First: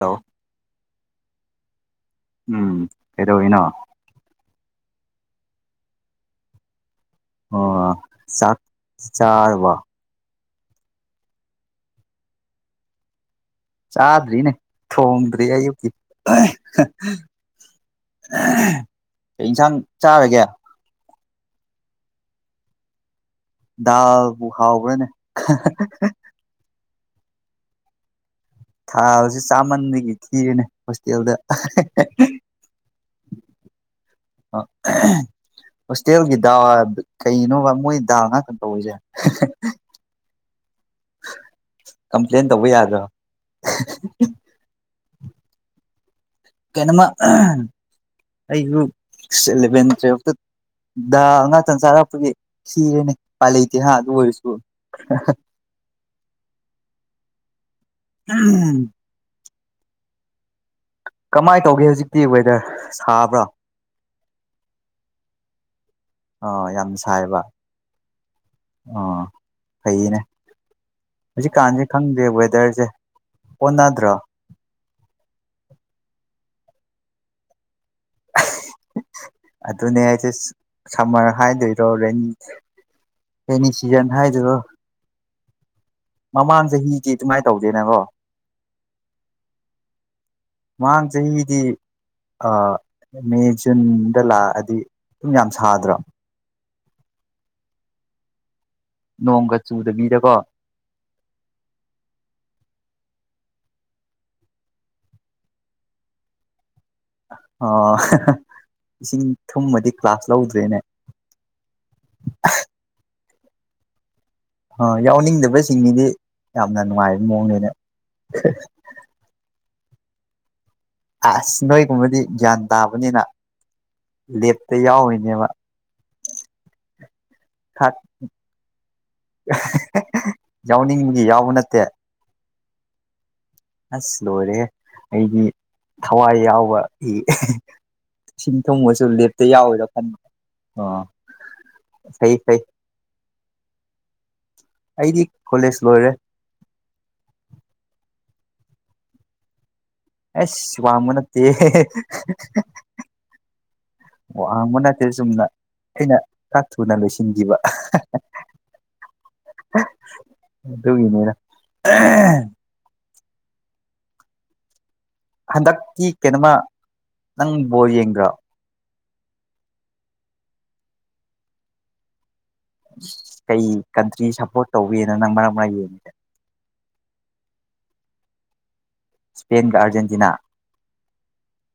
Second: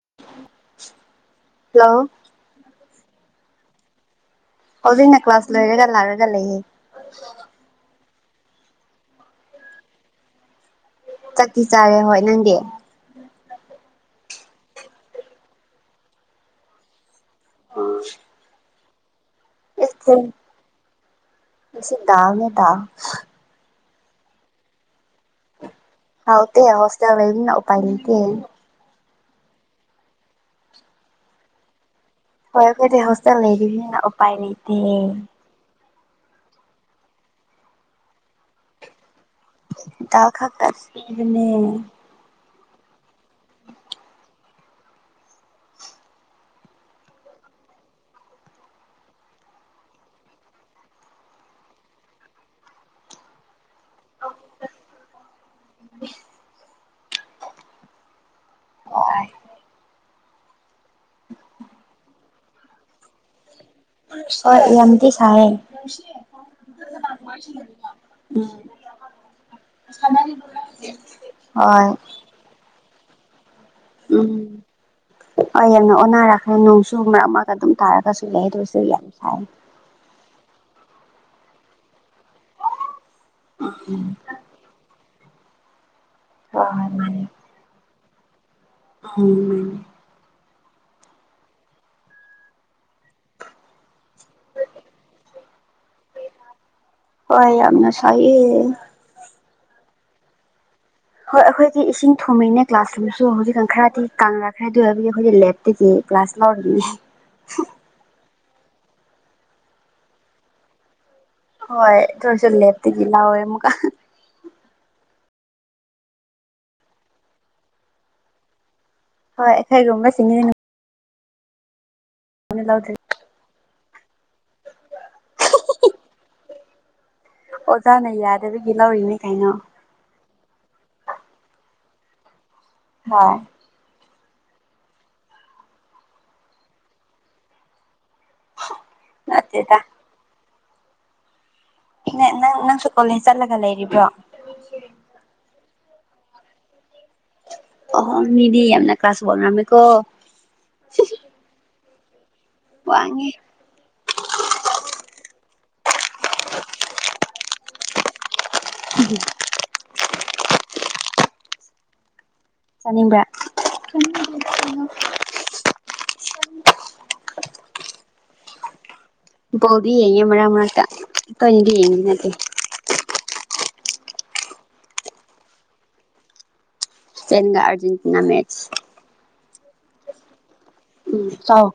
hello hello ꯎꯝ ꯀꯩꯗꯧꯅꯣ ꯑꯣꯕꯤ ꯏꯟꯅ ꯀ ꯀ꯭ꯂꯥꯁ ꯂꯔꯒ ꯂꯥꯒꯒ ꯂꯩꯁꯤ ꯆꯠ ꯆꯔ ꯋꯥ ꯆꯤ ꯆꯥꯔꯦ ꯍꯣꯏ ꯅꯪꯗꯤ ꯆꯥꯗ꯭ꯔꯤꯅꯦ ꯊꯣꯡꯗ꯭ꯔꯤ ꯑꯌꯨꯛꯀꯤ [inaudible] ꯀ ꯏꯟꯁꯥꯡ ꯆꯥꯔꯒꯦ ꯃꯁꯤꯗꯥꯥꯡꯉꯦ ꯇꯥ ꯜꯕꯨ ꯍꯥꯥꯎꯕꯔꯦꯅꯦ ꯍꯥꯎ ꯇ ꯍꯣꯁꯇꯦꯜꯕꯅ ꯎꯄꯥꯥꯏ ꯂꯩꯇ ꯊꯥꯁꯤ ꯆꯥꯃꯟꯗꯒꯤ ꯊꯤꯔꯦꯅꯦ ꯍꯣꯁꯇꯦꯜꯗ ꯍꯣꯏ ꯀꯣꯏꯗꯤ ꯍꯣꯁꯇꯦꯜ ꯂꯩꯔꯤ ꯎꯄꯥꯏ ꯂꯩꯇꯦ ꯍꯣꯁꯇꯦꯜꯒꯤ ꯗꯥ ꯀꯩꯅꯣꯕ ꯃꯣꯏ ꯗꯥ ꯉꯥꯛꯇꯪ ꯇꯧꯔꯤꯁꯦ ꯗꯥꯛ ꯀꯁꯤꯅꯦ ꯀꯝꯄ꯭ꯂꯦꯟ ꯇꯧꯕ ꯌꯥꯗ꯭ꯔꯣ ꯀꯩꯅꯣꯃ ꯑꯩꯁꯨ ꯑꯦꯂꯚꯦꯟ ꯇꯨꯋꯦꯜꯐꯇ ꯑ ꯉ ꯆꯟ ꯆꯔꯄꯒꯤ ꯈꯔꯅꯦ ꯄꯥꯂ ꯍꯥꯥ ꯇꯨ ꯑꯣꯏꯣꯏ ꯁ ꯎꯝ ꯍꯣꯏ ꯀꯃꯥꯏꯅ ꯇꯧꯒꯦ ꯍꯧꯖꯤꯛꯇꯤ ꯋꯦꯗꯔ ꯁꯥꯕ꯭ꯔꯥ ꯍꯣꯏ ꯑꯗꯤ ꯆꯑ ꯑꯥ ꯌꯥꯝ ꯁꯥꯏꯕ ꯎꯝ ꯑꯥ ꯐꯩꯅꯦ ꯍꯧꯖꯤꯛꯀꯥꯟꯁꯦ ꯍꯣꯏ ꯈꯪꯗꯦ ꯋꯦꯗꯔꯁꯦ ꯑꯣꯟꯅꯗ꯭ꯔꯣ ꯎꯝ ꯍꯣꯏ ꯌꯥꯝꯡꯉꯣ ꯑꯣꯟꯅꯔꯥ ꯅꯣꯡꯁꯨꯨ ꯃꯔꯛ ꯑꯃꯒ ꯑꯗꯨꯝ ꯇꯥꯔꯒꯁꯨ ꯂꯩ ꯑꯗꯨꯗꯣꯏ ꯁꯤꯁꯨ ꯌꯥꯏ ꯑꯗꯨꯅꯦ ꯑꯩꯁꯦ ꯁꯝꯃꯔ ꯍꯥꯏꯗꯣꯏꯔꯣ ꯔꯦꯟꯅꯤ ꯑꯦꯅꯤ ꯁꯤꯖꯟ ꯍꯥꯏꯗꯨꯔꯣ ꯃꯃꯥꯡ ꯍꯣꯏ ꯆꯍꯤꯗꯤ ꯑꯗꯨꯃꯥꯏꯅ ꯇꯧꯗꯦꯅꯕꯣ ꯍ ꯃꯅꯦ ꯃꯥꯡ ꯆꯍꯤꯗꯤ ꯃꯦ ꯖꯨꯟꯗ ꯂꯥꯛꯑꯗꯤ ꯁꯨꯝ ꯌꯥꯝ ꯁꯥꯗ꯭ꯔꯣ ꯍꯣꯏ ꯌꯥꯝꯅ ꯁꯌꯦ ꯅꯣꯡꯒ ꯆꯨꯗꯕꯤꯗꯀꯣ ꯍꯣꯏ ꯑꯩꯈꯣꯏꯗꯤ ꯏꯁꯤꯡ ꯊꯨꯝꯃꯤꯅꯦ ꯀ꯭ꯂꯥꯁꯔꯨꯝꯝꯗꯁꯨ ꯍꯧꯖꯤꯛꯀꯥꯟ ꯈꯔꯗꯤ ꯀꯪꯅꯛꯈ꯭ꯔꯦ ꯑꯗꯨ ꯑꯣꯏꯕꯗꯤ ꯑꯩꯈꯣꯏꯒꯤ ꯂꯦꯞꯇꯒꯤ ꯀ꯭ꯂꯥꯁ ꯂꯣꯗꯅꯤ ꯑꯥ ꯏꯁꯤꯡ ꯊꯨꯝꯃꯗꯤ ꯀ꯭ꯂꯥꯁ ꯂꯧꯗ꯭ꯔꯦꯅꯦ ꯍꯣꯏ ꯆꯠꯁꯤ ꯂꯦꯞꯇꯒꯤ ꯂꯑꯣꯣꯏꯦ ꯑꯃꯀ ꯑ ꯌꯥꯎꯅꯤꯡꯗꯕꯁꯤꯡꯅꯤꯗꯤ ꯌꯥꯝꯅ ꯅꯨꯡꯉꯥꯏꯕ ꯃꯑꯣꯡꯅꯦꯅꯦ ꯑꯩꯈꯩꯒꯣꯒꯕ ꯁꯤꯁꯤꯡꯅꯤ ꯑꯁ ꯅꯣꯏꯒꯨꯝꯕꯗꯤ ꯒ꯭ꯌꯥꯟ ꯇꯥꯕꯅꯤꯅ ꯂꯦꯞꯇ ꯌꯥꯎꯔꯤꯅꯦꯕ ꯑꯣꯖꯥꯅ ꯌꯥꯗꯕꯒꯤ ꯂꯧꯔꯤꯅꯤ ꯀꯩꯅꯣ ꯌꯥꯎꯅꯤꯡꯕꯗꯤ ꯌꯥꯎꯕ ꯅꯠꯇꯦ ꯍꯥꯥ ꯑꯁ ꯂꯣꯏꯔꯦ ꯑꯩꯒꯤ ꯊꯋꯥꯏ ꯌꯥꯎꯕ ꯁꯤꯁꯤꯡ ꯊꯣꯡꯕꯁꯨ ꯂꯦꯞꯇ ꯅꯠꯇꯦꯗ ꯌꯥꯎꯋꯦꯔ ꯈꯟꯕ ꯑꯣ ꯅꯪ ꯁꯩꯩ ꯅꯪꯁꯨ ꯀꯣꯂꯦꯖ ꯆꯠꯂꯒ ꯂꯩꯔꯤꯕ꯭ꯔꯣ ꯑꯩꯗꯤ ꯀꯣꯂꯦꯖ ꯂꯣꯏꯔꯦ ꯅꯤꯌꯦ ꯌꯥꯝꯅ ꯀ ꯀ꯭ꯂꯥꯁꯕꯔ ꯑꯦ ꯁ꯭ ꯋꯥꯃ ꯅꯠꯇ ꯋꯥꯉꯤ ꯋꯥꯍꯥꯡꯕ ꯅꯥꯠꯇꯦ ꯆꯨꯝꯅ ꯑꯩꯅ ꯈ ꯊꯨꯅ ꯂꯣꯏꯁꯤꯟꯈꯤꯕ ꯎꯝ ꯇꯒꯅꯤꯔ ꯅꯤꯡꯕ꯭ꯔ ꯍꯟꯗꯛꯀꯤ ꯀꯩꯅꯣꯝꯃ ꯅꯪꯕꯣ ꯌꯦꯡꯕ꯭ꯔꯣ ꯄꯣꯗꯤ ꯍꯥꯏ ꯃꯔ ꯃ ꯇ ꯊꯗꯤ ꯍꯥꯏꯗꯤ ꯀꯩ ꯀꯟꯇ꯭ꯔꯤ ꯁꯞꯄꯣꯔꯠ ꯇꯧꯒꯦꯅ ꯅꯪ ꯃꯔꯛ ꯃꯔ ꯌꯦꯡꯉꯤꯁꯦ ꯁꯄꯦꯟꯒꯥ ꯑꯔꯖꯦꯟꯇꯤꯅꯥ ꯃꯦꯆ ꯏꯁꯄꯦꯟꯒ ꯑꯥꯔꯖꯦꯟꯇꯤꯅꯥ ꯎꯝ ꯆꯥꯎ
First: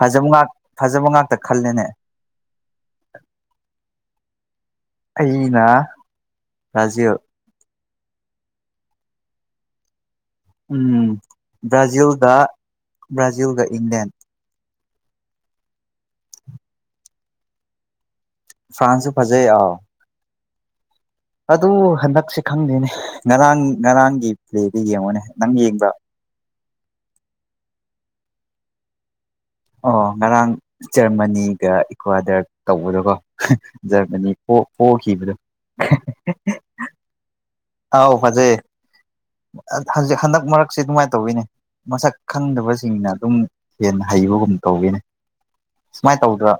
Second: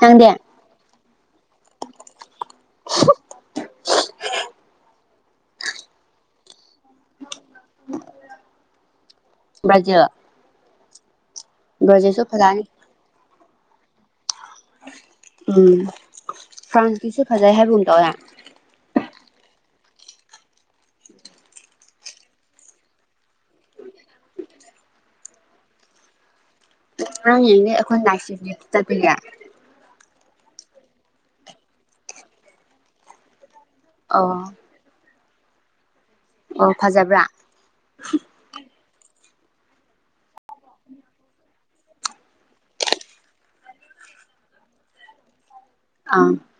ꯅꯪꯗꯤ ꯐꯖꯕꯉꯥꯛ ꯈꯜꯂꯅꯦ ꯑꯩꯅ ꯔꯥ꯭ ꯕ꯭ꯔꯖ ꯎꯝ ꯕ꯭ꯔꯥꯖꯤꯜꯒ ꯐꯖꯅꯤ ꯕ꯭ꯔꯥꯖꯤꯜꯒ ꯏꯪꯂꯦꯟ ꯎꯝ ꯐ꯭ꯔꯥꯟꯁꯀꯤꯁꯨ ꯐꯖꯩ ꯍꯥꯏꯕ ꯑꯃꯨꯝ ꯇꯧꯋꯦ ꯐ꯭ꯔꯥꯟꯁꯨ ꯐꯖꯩ ꯑꯥꯎ ꯑꯗꯨ ꯍꯟꯗꯛꯁꯦ ꯈꯪꯗꯦꯅꯦ ꯉꯔꯥꯡ ꯉꯔꯥꯡꯒꯤ ꯄ꯭ꯂꯦꯗꯤ ꯌꯦꯡꯉꯣꯅꯦ ꯅꯪ ꯌꯦꯡꯕ꯭ꯔ ꯉꯔꯥꯡ ꯌꯦꯡꯅꯦ ꯑꯩꯈꯣꯏꯅ ꯂꯥꯛꯁꯤꯕ ꯆꯠꯄꯤꯒꯦ ꯑꯣ ꯉꯔꯥꯡ ꯖꯔꯃꯅꯤꯒ ꯏꯀ꯭ꯋꯥꯗꯔ ꯇꯧꯕꯗꯣꯀꯣ ꯖꯔꯃꯅꯤ ꯑꯣ ꯄꯈꯤꯕꯗꯣ ꯑꯣ ꯐꯖꯕ꯭ꯔꯥ ꯑꯥꯎ ꯐꯖꯩꯖꯤꯛ ꯍꯟꯗꯛ ꯃꯔꯛꯁꯤ ꯑꯗꯨꯃꯥꯏꯅ ꯇꯧꯋꯤꯅꯦ ꯃꯁꯛ ꯈꯪꯗꯕꯁꯤꯡꯅ ꯑꯗꯨꯝ ꯍꯦꯟꯅ ꯍꯩꯕꯒꯨꯝ ꯇꯧꯕꯤꯅꯤ ꯁꯨꯃꯥꯏꯅ ꯑꯥ ꯇꯧꯗ꯭ꯔ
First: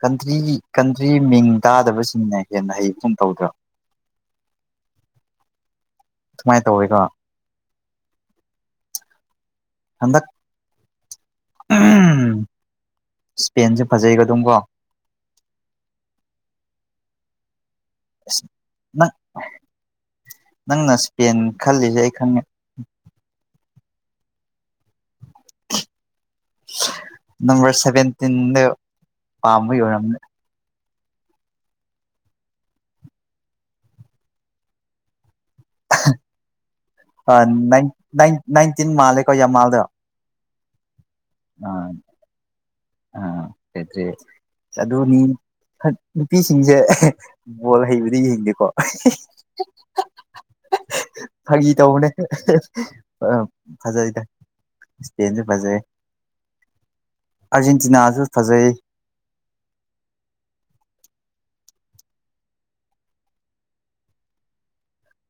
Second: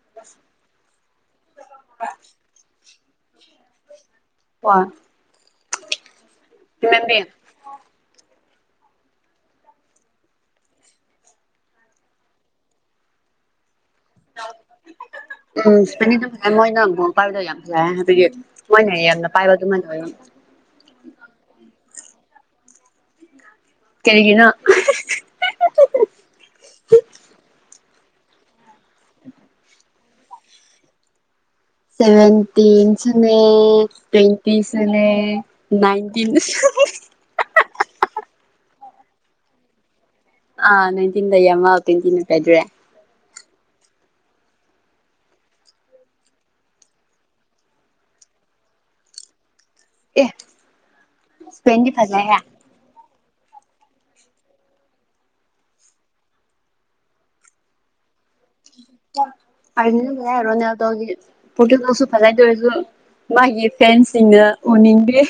ꯀꯟꯇ꯭ꯔꯤ ꯀꯟꯇ꯭ꯔꯤ ꯃꯤꯡ ꯇꯥꯗꯕꯁꯤꯡꯅ ꯍꯦꯟꯅ ꯍꯩꯁꯨꯝ ꯇꯧꯗ꯭ꯔ ꯋꯥ ꯁꯨꯃꯥꯏꯅ ꯇꯧꯋꯤꯀꯣ ꯑꯗ ꯁꯄ ꯎ ꯄ ꯃ ꯅ ꯄꯥꯎꯗ ꯌꯥꯝ ꯍꯥꯏꯕꯗꯤ ꯑꯁ ꯃꯣꯏꯅ ꯅꯪ ꯌꯥꯝꯅ ꯄꯥꯏꯕꯗꯨꯃꯅ ꯑꯣꯏ ꯈꯪ ꯀꯦꯔꯤꯒꯤꯅ ꯅ ꯄꯥꯝꯕ ꯌ ꯁꯚꯦꯟꯇꯅꯦ ꯇ꯭ꯋꯦꯟꯇꯅꯦ ꯅꯥꯟꯇꯤꯟ ꯏ ꯅꯥꯏꯟꯇꯤꯟ ꯃꯥꯜꯂꯦꯀꯣ ꯌꯥꯝꯥ ꯃꯥꯜꯗ ꯑꯥ ꯅꯥꯏꯟꯇꯤꯟꯗꯃ ꯇ꯭ꯋꯇꯤꯟ ꯀꯥꯏꯗ꯭ꯔꯦ ꯀꯗꯔꯤ ꯑꯗꯨꯅꯤ ꯅꯨꯄꯤꯁꯤꯡꯁꯦ ꯕꯣꯜ ꯍꯩꯕꯗꯤ ꯌꯦꯡꯗꯦꯀꯣ ꯑꯦ ꯐꯥꯒꯤ ꯏꯁꯄꯦꯟꯗꯤ ꯇꯧꯕꯅꯦ ꯐꯖꯩꯍꯦ ꯐꯖꯩꯗ ꯏꯁꯄꯦꯟꯁꯨ ꯐꯖꯩ ꯑꯔꯖꯦꯟꯇꯤꯅꯥꯁꯨ ꯔꯣꯅꯥꯜꯎꯗꯣꯒꯤ ꯄꯣꯇꯣꯗꯁꯨ ꯐꯖꯅ ꯇ ꯑꯣꯏꯔꯁꯨ ꯃꯥꯒꯤ ꯐꯦꯟꯁꯤꯡꯅ ꯎꯅꯤꯡꯗ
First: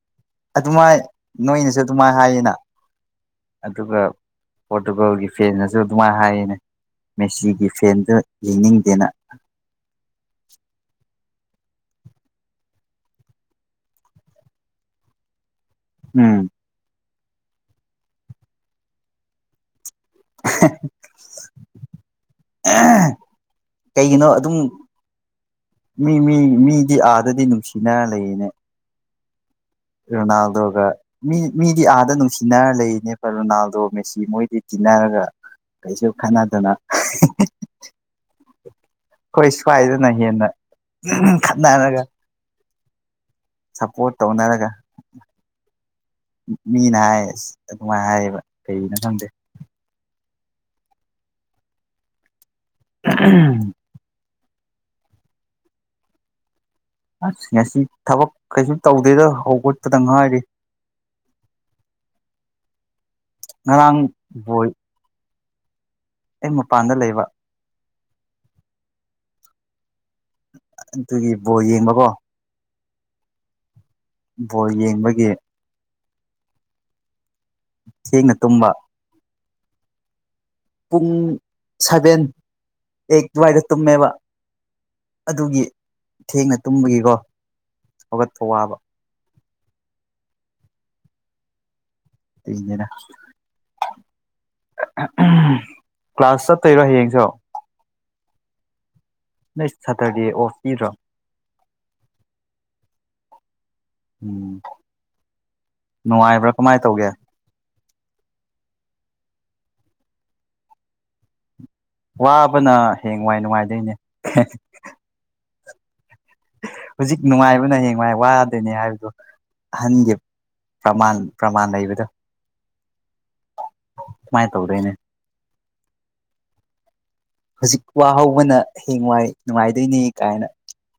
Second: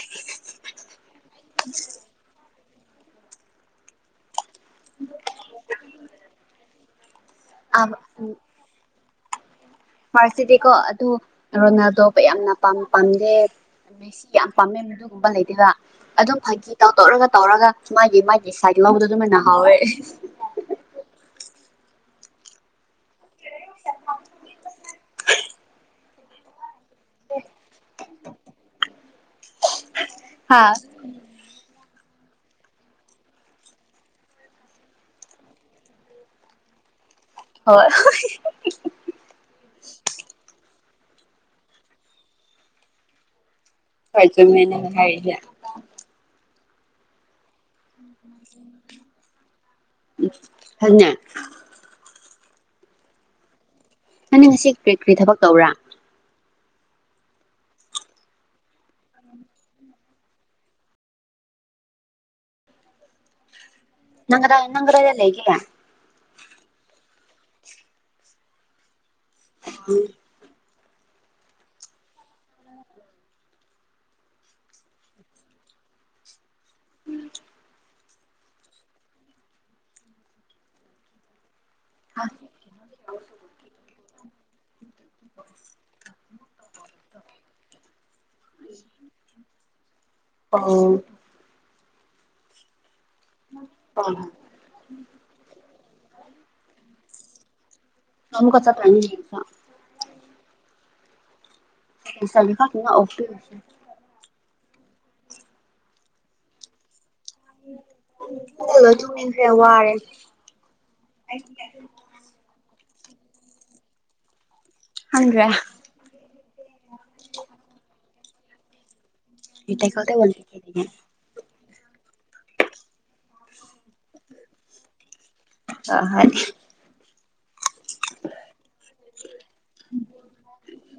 ꯑꯗꯨꯃꯥꯏꯅ ꯅꯣꯏꯅꯁꯨ ꯑꯗꯨꯃꯥꯏꯅ ꯍꯥꯏꯌꯦꯅ ꯑꯗꯨꯒ ꯄꯣꯔꯇꯨꯒꯜꯒꯤ ꯐꯦꯟꯅꯁꯨ ꯑꯗꯨꯃꯥꯏꯅ ꯍꯥꯏꯌꯦꯅꯦ ꯃꯦꯁꯤꯒꯤ ꯐꯦꯟꯗ ꯌꯦꯡꯅꯤꯡꯗꯦꯅ ꯃꯁꯗꯦꯀꯣ ꯑꯗꯨ ꯑꯗꯨ ꯔꯣꯅꯥꯗꯣꯕꯨ ꯌꯥꯝꯅꯝ ꯄꯥꯝꯗꯦ ꯃꯁꯤ ꯌꯥꯝ ꯄꯥꯝꯃꯦ ꯃꯗꯨꯒꯨꯝꯕ ꯂꯩꯗꯦꯕ ꯑꯗꯨꯝ ꯎꯝ ꯐꯥꯒꯤ ꯇꯥꯎ ꯇꯧꯔꯒ ꯇꯧꯔꯒ ꯁ ꯃꯥꯒꯤ ꯃꯥꯒꯤ ꯁꯥꯏꯠ ꯂꯧꯕꯗꯣ ꯑꯗꯨꯃꯥꯏꯅ ꯍꯥꯎꯋꯦ ꯀꯩꯒꯤꯅꯣ ꯑꯗꯨꯝ ꯃꯤ ꯃꯤ ꯃꯤ ꯗꯤ ꯑꯥꯗꯗꯤ ꯅꯨꯡꯁꯤꯅ ꯂꯩꯌꯦꯅꯦ ꯍꯥ ꯔꯅꯥꯥꯜꯗꯣꯒ ꯃꯤ ꯒꯤ ꯑꯥꯗ ꯅꯨꯡꯁꯤꯅꯔ ꯂꯩꯔꯤꯅꯦꯕ ꯔꯣꯅꯥꯜꯗꯣ ꯃꯦꯁꯤ ꯃꯣꯏꯗꯤ ꯇꯤꯟꯅꯔꯒ ꯀꯩꯁꯨ ꯈꯅꯗꯅ ꯍꯣꯏ ꯍꯣꯏ ꯁ꯭ꯋꯥꯏꯗꯅ ꯍꯦꯟꯅ ꯈꯅꯥꯅꯒ ꯁꯞꯄꯣꯔꯠ ꯍꯣꯏ ꯆꯨꯝꯃꯦ ꯇꯧꯅꯔꯒꯥ ꯅꯪꯅ ꯍꯥꯏꯔꯤꯁꯦ ꯃꯤꯅ ꯍꯥꯏꯌꯦ ꯑꯥꯁ ꯑꯗꯨꯃꯥꯏꯅ ꯍꯥꯏꯌꯦꯕ ꯀꯒꯤꯅ ꯈꯪꯗꯦ ꯑꯗꯨꯅ ꯎꯝ ꯅꯪꯅꯤ ꯉꯁꯤ ꯀꯔꯤ ꯀꯔꯤ ꯊꯕꯛ ꯇꯧꯔꯥ ꯑꯥꯁ ꯉꯁꯤ ꯊꯕꯛ ꯀꯩꯁꯨ ꯇꯧꯗꯦꯗ ꯍꯧꯒꯠꯄꯗ ꯉꯥꯏꯔꯤ [inaudible] ꯉꯔꯥꯡ ꯅꯪ ꯕꯣꯜ ꯅꯪ꯭ꯔꯂꯦꯒꯌꯥ ꯑꯩ ꯃꯄꯥꯟꯗ ꯂꯩꯕ ꯎꯝ ꯑꯥꯗꯨꯒꯤ ꯕꯣ ꯌꯦꯡꯕꯀꯣ ꯕꯣꯜ ꯌꯦꯡꯕꯒꯤ ꯊꯦꯡꯅ ꯇꯨꯝꯕ ꯄꯨꯡ ꯁꯚꯦꯟ ꯑꯩ ꯑꯗꯨꯋꯥꯏꯗ ꯇꯨꯝꯃꯦꯕ ꯑꯥꯗꯨꯒꯤ ꯊꯦꯡꯅ ꯇꯨꯝꯕꯒꯤꯀꯣ ꯍꯧꯒꯠꯄ ꯋꯥꯕ ꯑꯥꯎ ꯅꯤꯗꯥ ꯑꯥ ꯀ꯭ꯂꯥꯁ ꯆꯠꯇꯣꯏꯔꯣ ꯍꯌꯦꯡꯁ ꯑꯃꯃꯨ ꯀꯆꯥ ꯄꯅꯤ ꯅꯪ ꯁꯇꯔꯗꯦ ꯑꯣꯐ ꯄꯤꯕ꯭ꯔꯣ ꯄꯁꯥ ꯂꯤ ꯑꯣꯦ ꯎꯝ ꯅꯨꯡꯉꯥꯏꯕ꯭ꯔꯥ ꯀꯃꯥꯏꯅ ꯇꯧꯒꯦ ꯍꯂꯣ ꯊꯃꯤ ꯋꯥꯔꯦ ꯋꯥꯕꯅ ꯍꯌꯦꯡ ꯋꯥꯏ ꯅꯨꯡꯉꯥꯏꯗꯣꯏꯅꯦ ꯍꯗꯦ ꯅꯨꯡꯉꯥꯏ ꯋꯥꯗꯣꯏꯅꯦ ꯍꯥꯏꯕꯗ ꯍꯣꯏ ꯑꯍꯟꯒꯤ ꯄ꯭ꯔꯃꯥꯟ ꯄ꯭ꯔꯃꯥꯟ ꯂꯩꯕꯗꯣ ꯀꯃꯥꯏꯅ ꯇꯧꯗꯣꯏꯅꯦ ꯑ ꯍꯥꯏ ꯍꯧꯖꯤꯛ ꯋꯥ ꯍꯧꯕꯅ ꯍꯦꯡ ꯋꯥꯏ ꯅꯨꯡꯉꯥꯏꯗꯣꯏꯅꯦ ꯀꯥꯏꯅ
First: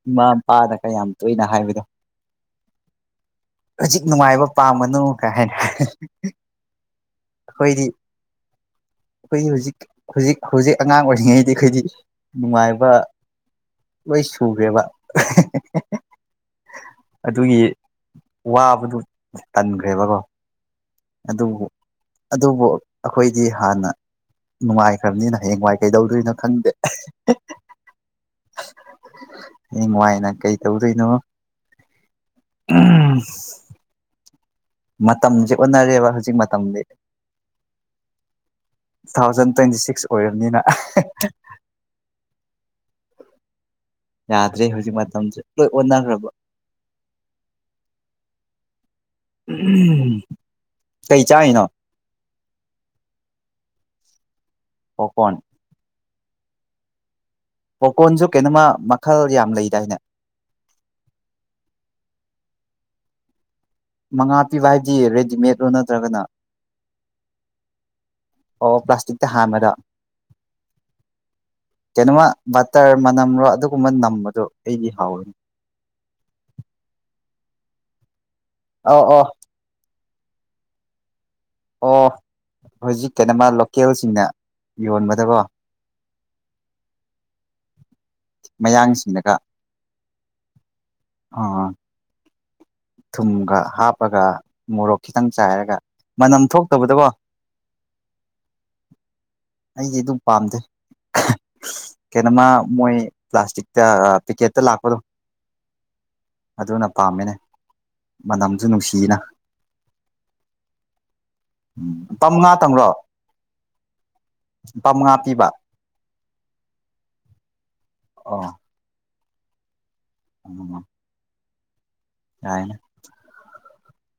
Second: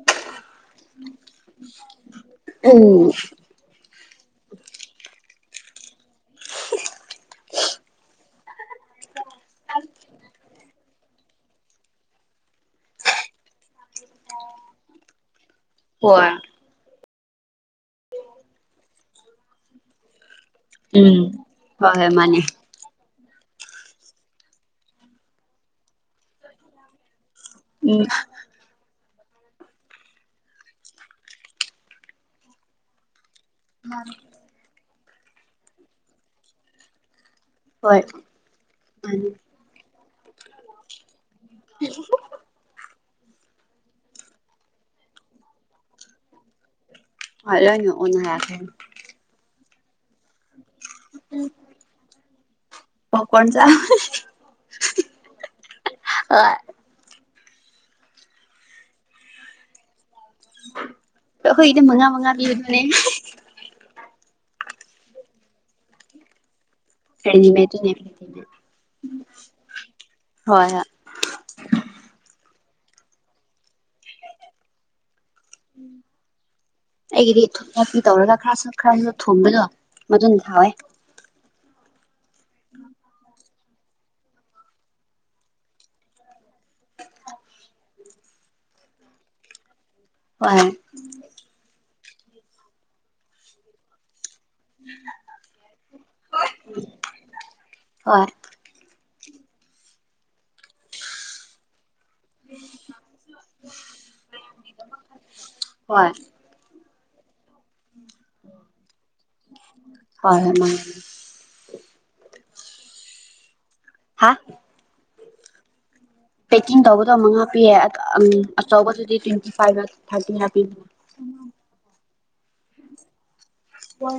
ꯏꯃꯥ ꯃꯄꯥꯗ ꯀꯌꯥꯝ ꯇꯣꯏꯅ ꯍꯥꯏꯕꯗꯣ ꯎꯝ ꯍꯧꯖꯤꯛ ꯅꯨꯡꯉꯥꯏꯕ ꯄꯥꯝꯕꯅꯣ ꯀꯥꯏꯅ ꯑꯩꯈꯣꯏꯗꯤ ꯑꯩꯈꯣꯏꯒꯤ ꯍꯧꯖꯤꯛ ꯍꯧꯖꯤꯛ ꯍꯧꯖꯤꯛ ꯑꯉꯥꯡ ꯑꯣꯏꯔꯤꯉꯩꯗꯤ ꯑꯩꯈꯣꯏꯗꯤ ꯅꯨꯡꯉꯥꯏꯕ ꯂꯣꯏ ꯁꯨꯈꯦꯕ ꯍꯣꯏ ꯑꯗꯨꯒꯤ ꯋꯥꯕꯗꯨ ꯇꯟꯈ꯭ꯔꯦꯕꯀꯣ ꯎꯝ ꯑꯗꯨꯕꯨ ꯍꯣꯏ ꯍꯣꯏ ꯃꯥꯅꯦ ꯑꯗꯨꯕꯨ ꯑꯩꯈꯣꯏꯗꯤ ꯍꯥꯟꯅ ꯅꯨꯡꯉꯥꯏꯈ꯭ꯔꯕꯅꯤꯅ ꯍꯌꯦꯡꯋꯥꯏ ꯀꯩꯗꯧꯗꯣꯏꯅꯣ ꯈꯪꯗꯦ ꯎꯝ ꯍꯉꯥꯏꯅ ꯀꯩ ꯇꯧꯗꯣꯏꯅꯣ [inaudible] ꯃꯇꯝꯁꯦ ꯑꯣꯟꯅꯔꯦꯕ ꯍꯧꯖꯤꯛ ꯃꯇꯝꯗꯤ ꯍꯣꯏ ꯇꯨ ꯃꯥꯅꯤ ꯊꯥꯎꯖꯟ ꯇ꯭ꯋꯦꯟꯇꯤ ꯁꯤꯛꯁ ꯑꯣꯏꯔꯕꯅꯤꯅ ꯌꯥꯗ꯭ꯔꯦ ꯍꯧꯖꯤꯛ ꯃꯇꯝꯁꯦ ꯂꯣꯏ ꯑꯣꯟꯅꯈ꯭ꯔꯕ ꯍꯔꯣꯏꯅꯑꯣꯅ ꯀꯩ ꯆꯥꯅꯣ ꯄꯀꯣꯟ ꯆ ꯄꯀꯣꯟ ꯑ ꯄꯣꯀꯣꯟꯁꯨ ꯀꯩꯅꯣꯃ ꯃꯈꯜ ꯌꯥꯝ ꯂꯩꯗꯥꯏꯅꯦ ꯍꯣꯏ ꯏꯅꯦ ꯃꯉꯥ ꯃꯉꯥꯕꯤ ꯑꯗꯨꯅꯦ ꯃꯉꯥ ꯄꯤꯕ ꯍꯥꯏꯕꯗꯤ ꯔꯦꯗꯤꯃꯦꯠꯂꯣ ꯅꯠꯇ꯭ꯔꯒꯅ ꯑꯣ ꯄ꯭ꯂꯥꯁꯇꯤꯛꯇ ꯍꯥꯟꯕꯗ ꯍꯣꯏ ꯀꯩꯅꯣꯃ ꯕꯇꯔ ꯃꯅꯝꯔꯣ ꯑꯗꯨꯒꯨꯝꯕ ꯅꯝꯕꯗꯣ ꯑꯩꯗꯤ ꯍꯥꯎꯋꯦꯅꯦ ꯑꯩꯒꯤꯗꯤ ꯊꯄꯤ ꯇꯧꯔꯒ ꯈꯔ ꯁ ꯑꯧ ꯈꯔꯁꯨ ꯑꯧ ꯊꯣꯡꯕꯗꯣ ꯃꯗꯨꯟ ꯊꯑꯣꯦ ꯑꯣ ꯍꯧꯖꯤꯛ ꯀꯩꯅꯣꯃ ꯂꯣꯀꯦꯜꯁꯤꯡꯅ ꯌꯣꯟꯕꯗꯀꯣ ꯃꯌꯥꯡꯁꯤꯡꯅꯒ [unintelligible] ꯑ‌ꯣ ꯊꯨꯝꯒ ꯍꯥꯞꯄꯒ ꯃꯣꯔꯣꯛ ꯈꯤꯇꯪ ꯆꯥꯏꯔꯒ ꯃꯅꯝ ꯊꯣꯛꯇꯕꯗꯀꯣ ꯍꯣꯏ ꯑꯩꯗꯤ ꯑꯗꯨꯝ ꯄꯥꯝꯗꯦ ꯀꯩꯅꯣ ꯃꯥ ꯃꯣꯏ ꯄ꯭ꯂꯥꯁꯇꯤꯛꯇ ꯄꯤꯀꯦꯠꯇ ꯂꯥꯛꯄꯗꯣ ꯍꯣꯏ ꯑꯗꯨꯅ ꯄꯥꯝꯕꯅꯦ ꯃꯅꯝꯁꯨ ꯅꯨꯡꯁꯤꯌꯦꯅ ꯍꯣꯏꯣꯏ ꯃꯥ ꯇ‌ꯪꯂ‌ꯣ ꯂꯨꯄꯥ ꯃꯉꯥ ꯄꯤꯕ ꯄꯦꯛꯀꯤꯡ ꯇꯧꯕꯗꯣ ꯃꯉꯥ ꯄꯤꯌꯦꯦ ꯑꯣ ꯑꯆꯧꯕꯗꯨꯗꯤ ꯇ꯭ꯋꯦꯟꯇꯤ ꯐꯥꯏꯚ ꯊꯥꯀꯤꯌꯥ ꯄꯤ ꯌꯥꯅ ꯋꯥ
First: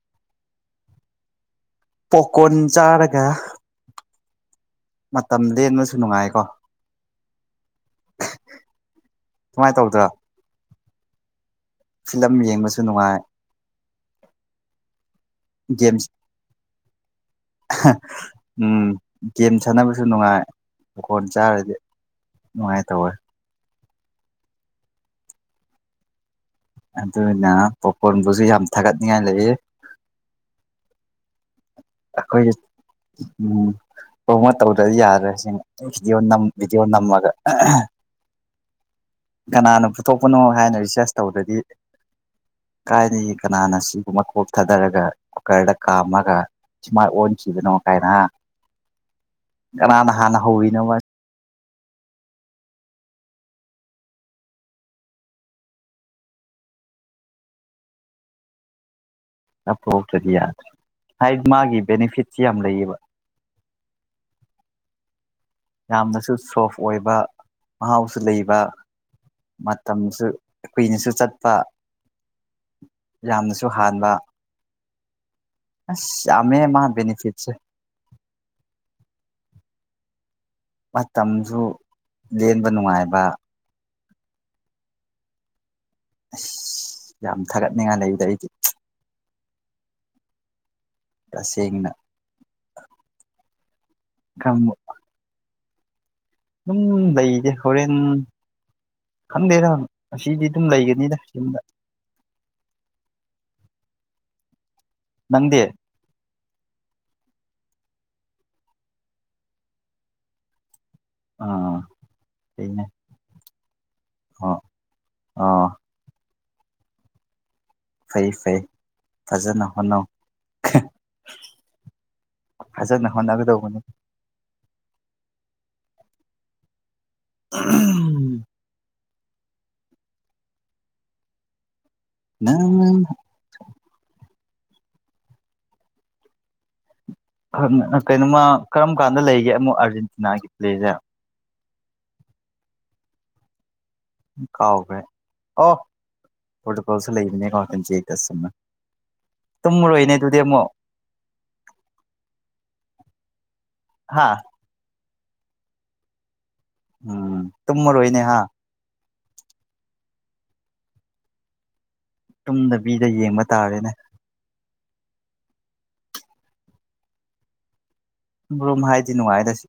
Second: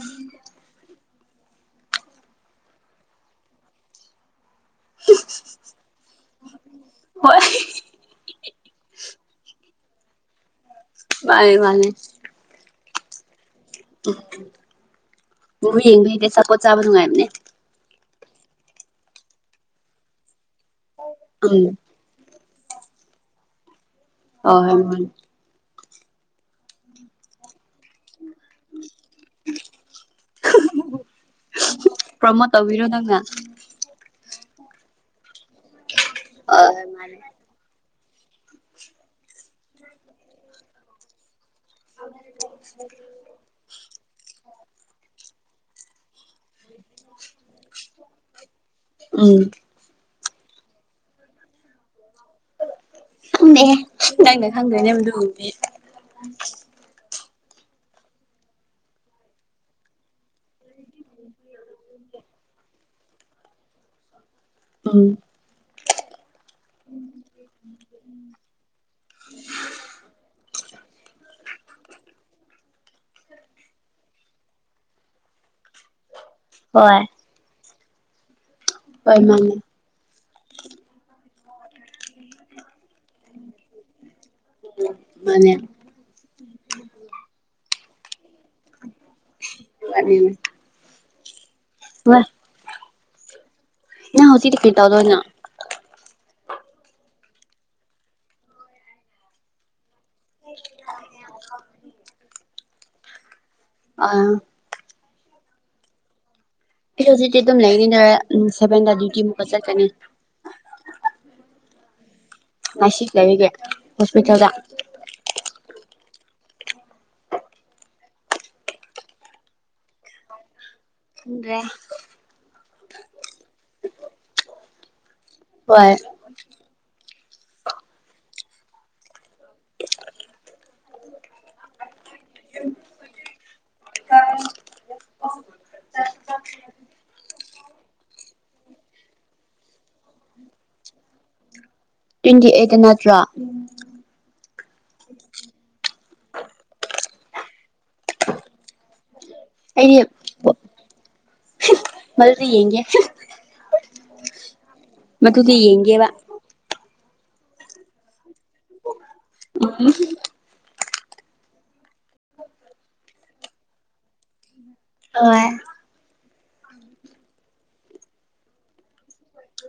ꯄꯣꯀꯣꯔꯟ ꯆꯥꯔꯒꯥ ꯃꯇꯝ ꯂꯦꯟꯕꯁꯨ ꯅꯨꯡꯉꯥꯏꯀꯣ ꯍꯣꯏ ꯁꯨꯃꯥꯏꯅ ꯇꯧꯗ꯭ꯔ‌ꯣ ꯃꯥꯅꯦ ꯃꯥꯅꯦ ꯌꯦꯡꯕꯁꯨ ꯅꯨꯡꯉꯥꯏ ꯇꯎ ꯎꯕꯨ ꯒꯦꯝ ꯌꯦꯡꯕ ꯍꯛꯇꯦ ꯆꯥꯛꯄꯣꯠ ꯆꯥꯕ ꯅꯨꯡꯉꯥꯏꯕꯅꯦ ꯎꯝ ꯒꯦꯝ ꯁꯥꯟꯅꯕꯁꯨ ꯅꯨꯡꯉꯥꯏ ꯍꯀꯣꯟ ꯎꯝ ꯆꯥꯔꯗꯤ ꯅꯨꯡꯥꯏ ꯇꯧꯋ‌ꯦ [unintelligible] ꯑꯗꯨꯅꯥ ꯄꯣꯀꯣꯟꯣꯟꯕꯨꯁꯨ ꯌꯥꯝ ꯊꯥꯒꯠꯅꯤꯡꯉꯥꯏ ꯂꯩꯌ‌ꯦ ꯑꯈꯣꯏ ꯄ꯭ꯔꯣꯃꯣꯠ ꯇꯧꯕꯤꯔꯣ ꯅꯪꯅ ꯎꯝ [unintelligible] ꯇꯧꯗ꯭ꯔ ꯌꯥꯗ꯭ꯔꯁꯤꯡ ꯚꯗꯤꯑꯣ ꯚꯤꯗꯤꯑꯣ ꯍꯣꯏ ꯃꯥꯅꯦ ꯅꯝꯃꯒꯥ ꯀꯅꯥꯅꯣ ꯄꯨꯊꯣꯛꯄꯅꯣ ꯍꯥꯏꯅ ꯔꯤꯁꯥꯔꯁ ꯇꯧꯕꯗꯗꯤ ꯀꯥꯏꯅ ꯀꯅꯥꯅ ꯁꯤꯒꯨꯝꯕ ꯀꯣꯞꯊꯗꯔꯒꯥ ꯀꯨꯀꯔꯗꯥ ꯀꯥꯝꯃꯒ ꯁꯨꯃꯥꯏ ꯑꯣꯟꯈꯤꯕꯅꯣ ꯀꯥꯏꯅ ꯎꯝ ꯀꯅꯥꯅ ꯍꯥꯟꯅ ꯍꯧꯋꯤꯅꯣ ꯅꯦ ꯅꯪꯅꯥ ꯈꯪꯗꯅꯦꯗꯗꯤ ꯑꯐꯥꯎꯇꯗꯤ ꯌꯥꯗ꯭ꯔꯦ ꯍꯥꯏꯗꯤ ꯃꯥꯒꯤ ꯕꯦꯅꯤꯐꯤꯠꯁꯤ ꯌꯥꯝ ꯂꯩꯌꯦꯕꯥ [inaudible] ꯑꯥ ꯌꯥꯝꯅꯁꯨ ꯁꯣꯐ ꯑꯣꯏꯕ ꯃꯍꯥꯎꯁꯨ ꯂꯩꯕ ꯃꯇꯝꯁꯨ ꯀꯨꯏꯅꯁꯨ ꯆꯠꯄꯥ ꯌꯥꯝꯅꯁꯨ ꯍꯥꯟꯕꯥ ꯑꯥ ꯌꯥꯃꯦ ꯍꯣꯏ ꯃꯥꯏꯕꯦꯅꯤꯐꯤꯠꯁꯦ ꯑꯣꯏ ꯃꯥꯥꯟꯅꯦ ꯁꯨ ꯂꯦꯟꯕ ꯅꯨꯡꯉꯥꯏꯕ ꯃꯥꯅꯦ ꯑꯁ ꯌꯥꯝ ꯊꯥꯒꯠꯅꯤꯡꯉꯥꯏ ꯂꯩꯕꯗ ꯑꯩꯗꯤ ꯐꯅꯤꯅꯦ ꯇꯁꯦꯡꯅ ꯅ ꯍꯇꯤꯔ ꯀꯦ ꯇꯗꯣꯅ ꯎꯝ ꯂꯩꯗꯦ ꯍꯣꯔꯦꯟ ꯈꯟꯗꯦꯔ ꯑꯁꯤꯗꯤ ꯑꯗꯨꯝ ꯂꯩꯒꯅꯤꯗ ꯌꯨꯝꯗ ꯑꯥ ꯅꯪꯗꯦ ꯁꯤ ꯍꯧꯖꯤꯛꯇꯤ ꯑꯗꯨꯝ ꯂꯩꯅꯤꯗ ꯁꯦꯚꯦꯟꯗ ꯗ꯭ꯌꯨꯇꯤꯃꯨꯛꯀ ꯆꯠꯀꯅꯤ ꯑꯥ ꯐꯩꯅꯦ ꯉꯁꯤꯛꯂꯕꯤꯒ ꯍꯣꯁꯄꯤꯇꯥꯜꯗ ꯑꯣ ꯑꯣ ꯐꯩ ꯐꯩ ꯐꯖꯅ ꯍꯣꯠꯅꯧ ꯈꯪꯗ꯭ꯔꯦ ꯐꯖꯅ ꯍꯣꯠꯅꯒꯗꯧꯕꯅꯤ ꯍꯣꯏ ꯎ ꯑ ꯑꯣ ꯀꯩꯅꯣꯃ ꯀꯔꯝ ꯀꯥꯟꯗ ꯂꯩꯒꯦ ꯑꯃꯨꯛ ꯑꯥꯔꯖꯦꯟꯇꯤꯅꯥꯒꯤ ꯄ꯭ꯂꯦꯁꯦ ꯇ꯭ꯋꯦꯟꯇꯤ ꯑꯩꯠꯇ ꯅꯠꯇ꯭ꯔꯣ ꯀꯥꯎꯕꯦ ꯑꯣ ꯐꯀꯣꯁ ꯂꯩꯅꯤ ꯀꯝ ꯆꯦ ꯇꯁꯃ ꯑ ꯃꯜꯁꯤ ꯌꯦꯡꯒꯦ ꯍꯥꯥ ꯃꯗꯨꯗꯤ ꯌꯦꯡꯒꯦꯕ ꯎꯝ ꯇꯔ ꯑꯣꯏꯣꯏꯅꯦ ꯍꯥ ꯎꯝ ꯇꯨꯝꯗꯕꯤꯗ ꯌꯦꯡꯕ ꯇꯥꯔꯦꯅꯦ ꯍꯣꯏ ꯔꯣꯨꯝ ꯍꯥꯏꯗꯤ ꯅꯨꯡꯉꯥꯏꯔꯁꯤ